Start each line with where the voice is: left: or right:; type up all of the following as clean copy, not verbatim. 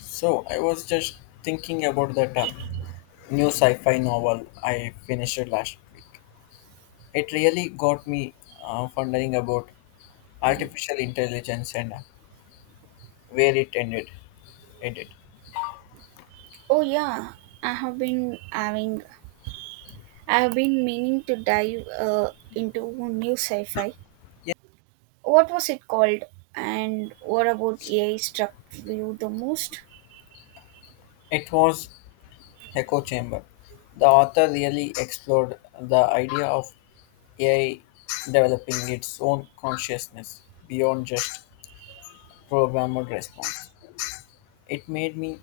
left: So I was just thinking about that new sci-fi novel I finished last week. It really got me wondering about artificial intelligence and where it ended. Ended.
right: Oh yeah, I have been having I have been meaning to dive into new sci-fi. What was it called? And what about AI struck you the most?
left: It was Echo Chamber. The author really explored the idea of AI developing its own consciousness beyond just programmed response. It made me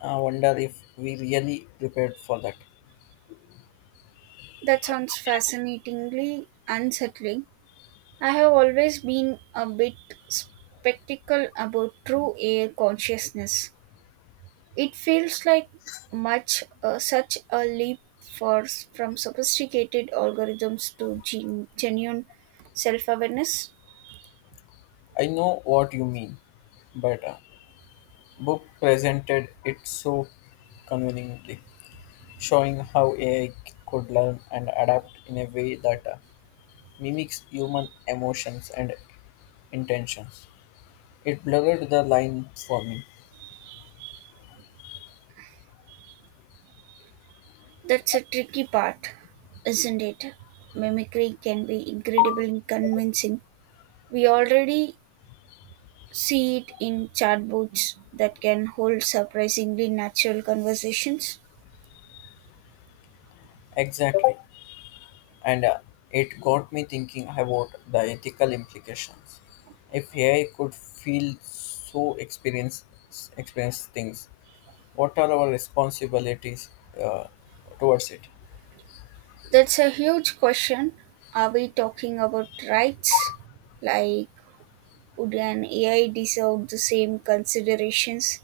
left: wonder if we really prepared for that.
right: That sounds fascinatingly unsettling. I have always been a bit skeptical about true AI consciousness. It feels like much such a leap for from sophisticated algorithms to genuine self-awareness.
left: I know what you mean, but book presented it so conveniently, showing how AI could learn and adapt in a way that mimics human emotions and intentions. It blurred the line for me.
right: That's a tricky part, isn't it? Mimicry can be incredibly convincing. We already see it in chatbots that can hold surprisingly natural conversations.
left: Exactly. And it got me thinking about the ethical implications. If AI could feel so experience things, what are our responsibilities uh, towards it
right: That's a huge question. Are we talking about rights? Like, would an AI deserve the same considerations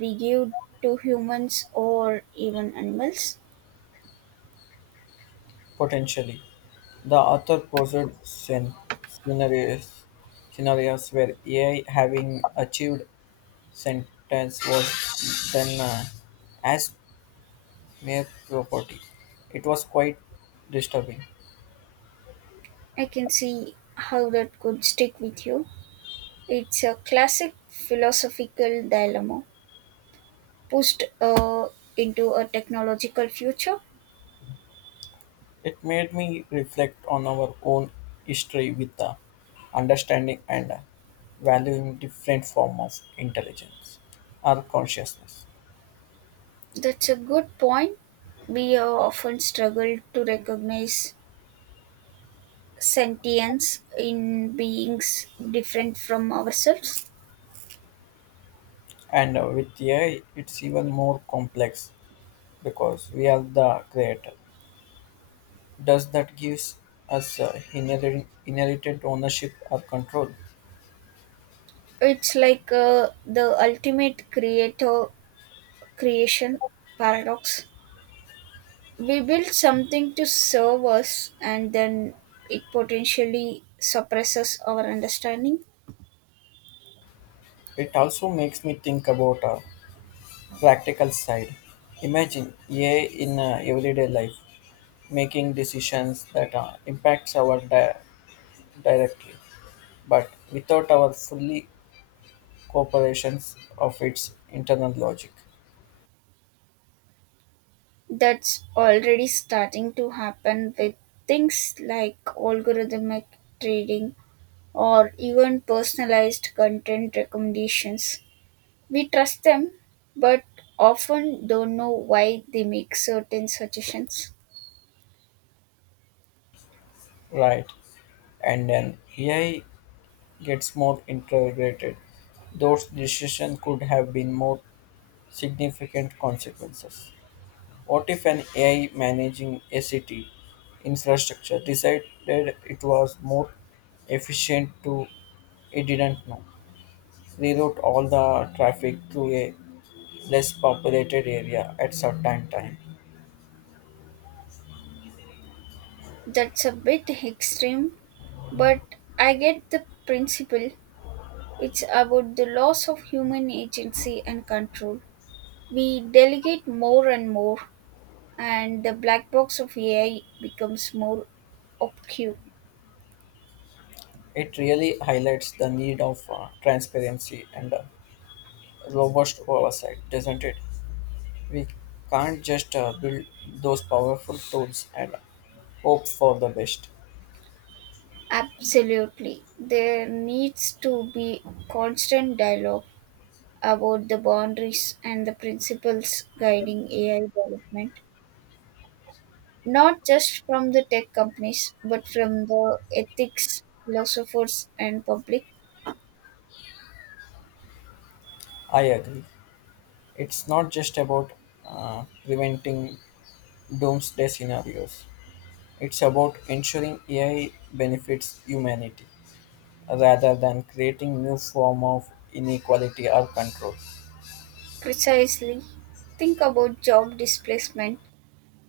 right: we give to humans or even animals?
left: potentially. The author posed scenarios where AI having achieved sentence was then as mere property. It was quite disturbing.
right: I can see how that could stick with you. It's a classic philosophical dilemma pushed into a technological future.
left: It made me reflect on our own history with the understanding and valuing different form of intelligence or consciousness.
right: That's a good point. We often struggle to recognize sentience in beings different from ourselves.
left: And with AI, it's even more complex because we are the creator. Does that gives us inherent, inherited ownership or control?
right: It's like the ultimate creator creation paradox. We build something to serve us, and then it potentially suppresses our understanding.
left: It also makes me think about a practical side. Imagine AI in everyday life making decisions that impacts our directly, but without our fully cooperations of its internal logic,
right: That's already starting to happen with things like algorithmic trading or even personalized content recommendations. We trust them, but often don't know why they make certain suggestions.
left: right? And then AI gets more integrated, those decisions could have been more significant consequences. What if an AI managing a city infrastructure decided it was more efficient to, it didn't know, reroute all the traffic through a less populated area at certain time.
right: That's a bit extreme, but I get the principle. It's about the loss of human agency and control. We delegate more and more, and the black box of AI becomes more obscure.
left: It really highlights the need of transparency and robust oversight, doesn't it? We can't just build those powerful tools and hope for the best.
right: Absolutely. There needs to be constant dialogue about the boundaries and the principles guiding AI development, not just from the tech companies, but from the ethics, philosophers, and public.
left: I agree. It's not just about preventing doomsday scenarios, it's about ensuring AI benefits humanity rather than creating new form of inequality or control.
right: Precisely. Think about job displacement.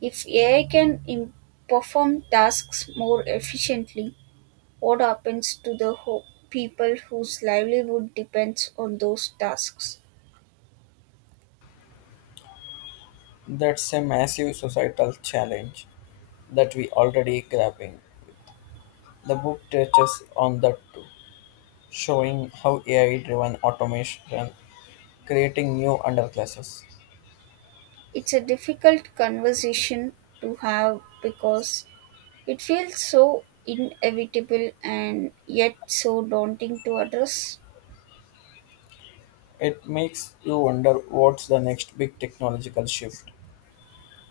right: If AI perform tasks more efficiently, what happens to people whose livelihood depends on those tasks?
left: That's a massive societal challenge that we already grappling. The book touches on that too, showing how AI-driven automation creating new underclasses.
right: It's a difficult conversation to have because it feels so inevitable and yet so daunting to address.
left: It makes you wonder what's the next big technological shift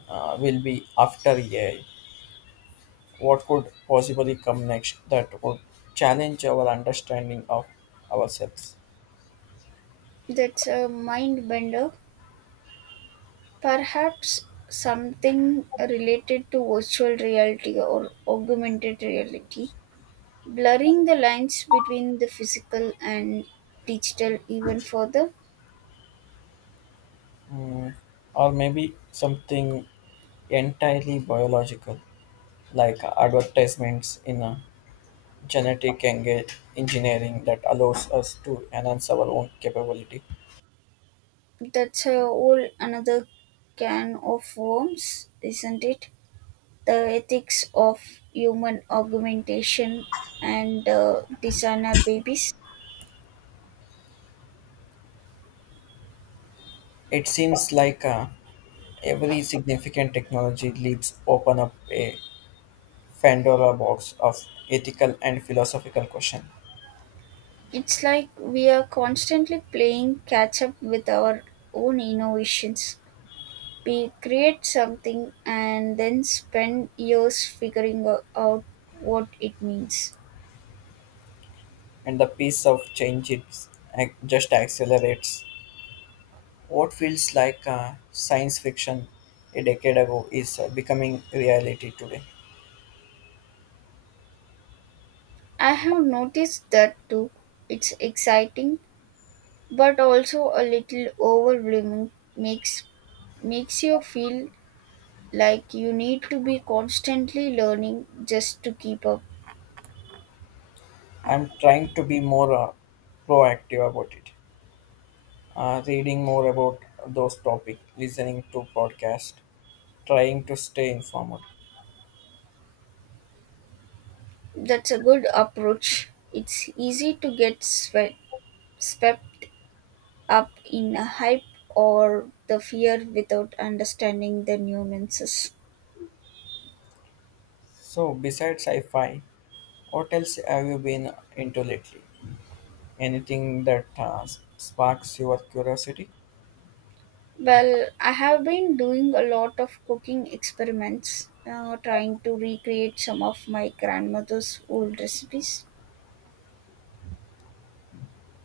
left: will be after AI. What could possibly come next that would challenge our understanding of ourselves?
right: That's a mind bender. Perhaps something related to virtual reality or augmented reality, blurring the lines between the physical and digital even further.
left: Or maybe something entirely biological, like advertisements in a genetic engineering that allows us to enhance our own capability.
right: That's a whole another can of worms, isn't it? The ethics of human augmentation and designer babies.
left: It seems like a. Every significant technology leads open up a Pandora box of ethical and philosophical questions,
right: It's like we are constantly playing catch up with our own innovations. We create something and then spend years figuring out what it means.
left: and the pace of change it just accelerates. What feels like science fiction a decade ago is becoming reality today.
right: I have noticed that too. It's exciting but also a little overwhelming, makes makes you feel like you need to be constantly learning just to keep up.
left: I'm trying to be more proactive about it, reading more about those topics, listening to podcasts, trying to stay informed.
right: That's a good approach. It's easy to get swept up in a hype or the fear without understanding the nuances.
left: So besides sci-fi, what else have you been into lately? Anything that sparks your curiosity?
right: Well, I have been doing a lot of cooking experiments, trying to recreate some of my grandmother's old recipes.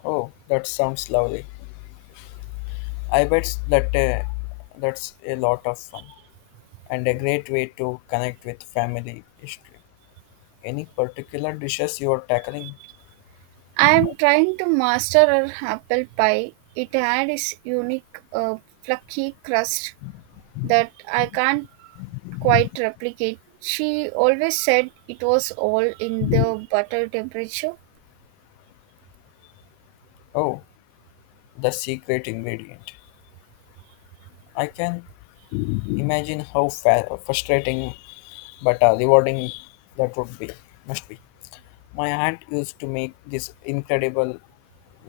left: Oh, that sounds lovely. I bet that that's a lot of fun and a great way to connect with family history. Any particular dishes you are tackling?
right: I am trying to master our apple pie. It had its unique fluffy crust that I can't quite replicate. She always said it was all in the butter temperature.
left: Oh, the secret ingredient. I can imagine how frustrating but rewarding that would be must be. My aunt used to make this incredible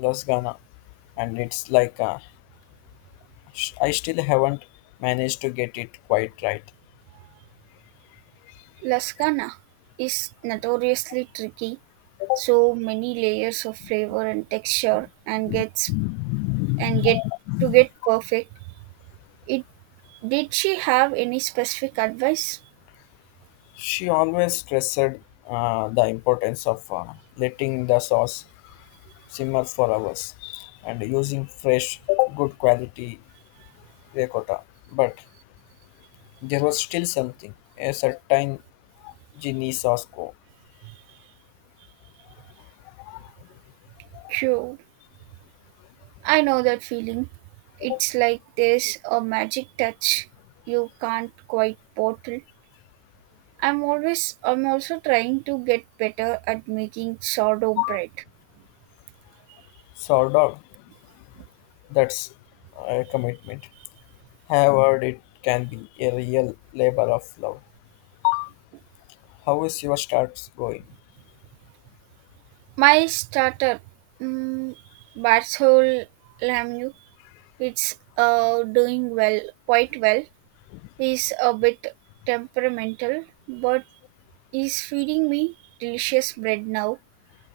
left: lasagna, and it's like I still haven't managed to get it quite right.
right: Lasagna is notoriously tricky. So many layers of flavor and texture, and gets and get to get perfect. It did she have any specific advice?
left: She always stressed the importance of letting the sauce simmer for hours and using fresh, good quality ricotta. But there was still something, a certain ginny sauce co
right: Q. I know that feeling. It's like there's a magic touch you can't quite bottle. I'm also trying to get better at making sourdough bread.
left: sourdough. That's a commitment. Have heard it can be a real labor of love. How is your starts going?
right: My starter, um, Barthol Lamu, it's doing quite well. He's a bit temperamental, but he's feeding me delicious bread now.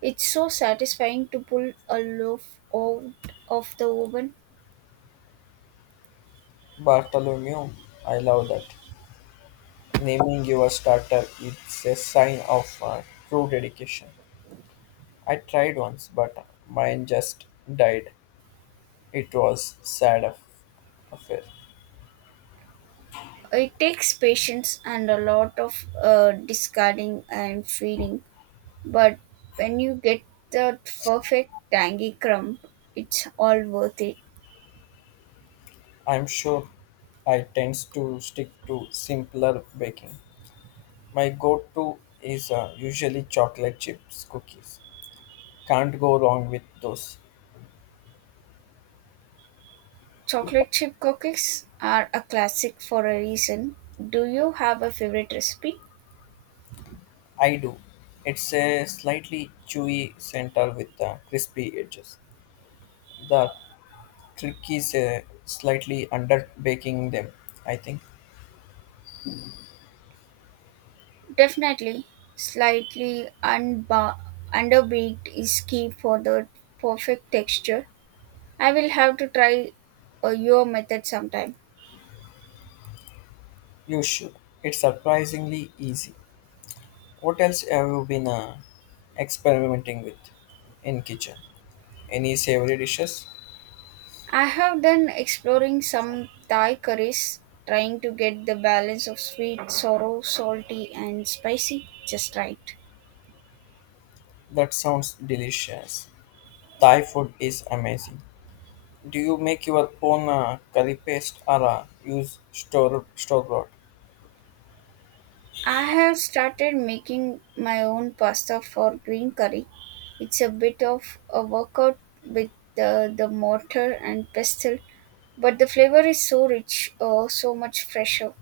right: It's so satisfying to pull a loaf out of the oven.
left: Bartholomew, I love that. Naming your starter is a sign of true dedication. I tried once, but mine just died. It was sad affair.
right: It takes patience and a lot of discarding and feeling, but when you get that perfect tangy crumb, it's all worth it.
left: I'm sure I tends to stick to simpler baking. My go-to is usually chocolate chips cookies. Can't go wrong with those.
right: Chocolate chip cookies are a classic for a reason. Do you have a favorite recipe?
left: I do. It's a slightly chewy center with crispy edges. The trick is slightly under baking them. I think
right: Definitely. Slightly unba- underbaked is key for the perfect texture. I will have to try your method sometime.
left: you should. It's surprisingly easy. What else have you been experimenting with in kitchen? Any savory dishes?
right: I have done exploring some Thai curries, trying to get the balance of sweet, sour, salty, and spicy just right.
left: That sounds delicious. Thai food is amazing. Do you make your own curry paste or use store bought?
right: I have started making my own pasta for green curry. It's a bit of a workout with the mortar and pestle, but the flavor is so rich, so much fresher.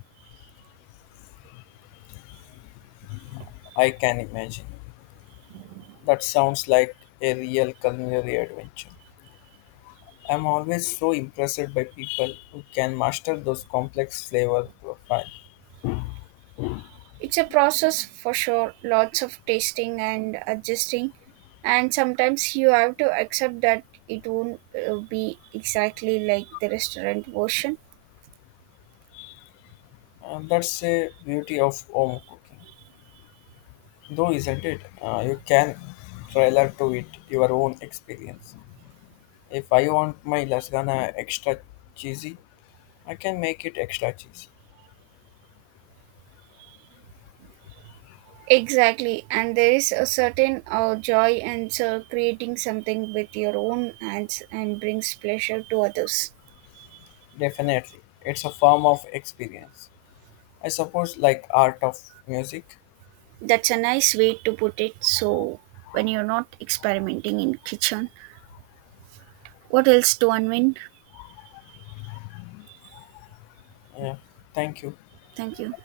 left: I can imagine. That sounds like a real culinary adventure. I'm always so impressed by people who can master those complex flavor profiles.
right: It's a process for sure, lots of tasting and adjusting, and sometimes you have to accept that it won't be exactly like the restaurant version.
left: And that's a beauty of home cooking, though, isn't it? You can tailor to it your own experience. If I want my lasagna extra cheesy, I can make it extra cheesy.
right: Exactly, and there is a certain joy in creating something with your own hands and brings pleasure to others.
left: Definitely, it's a form of experience. I suppose, like art of music.
right: That's a nice way to put it. So, when you're not experimenting in kitchen, what else to unwind?
left: Yeah. Thank you.
right: Thank you.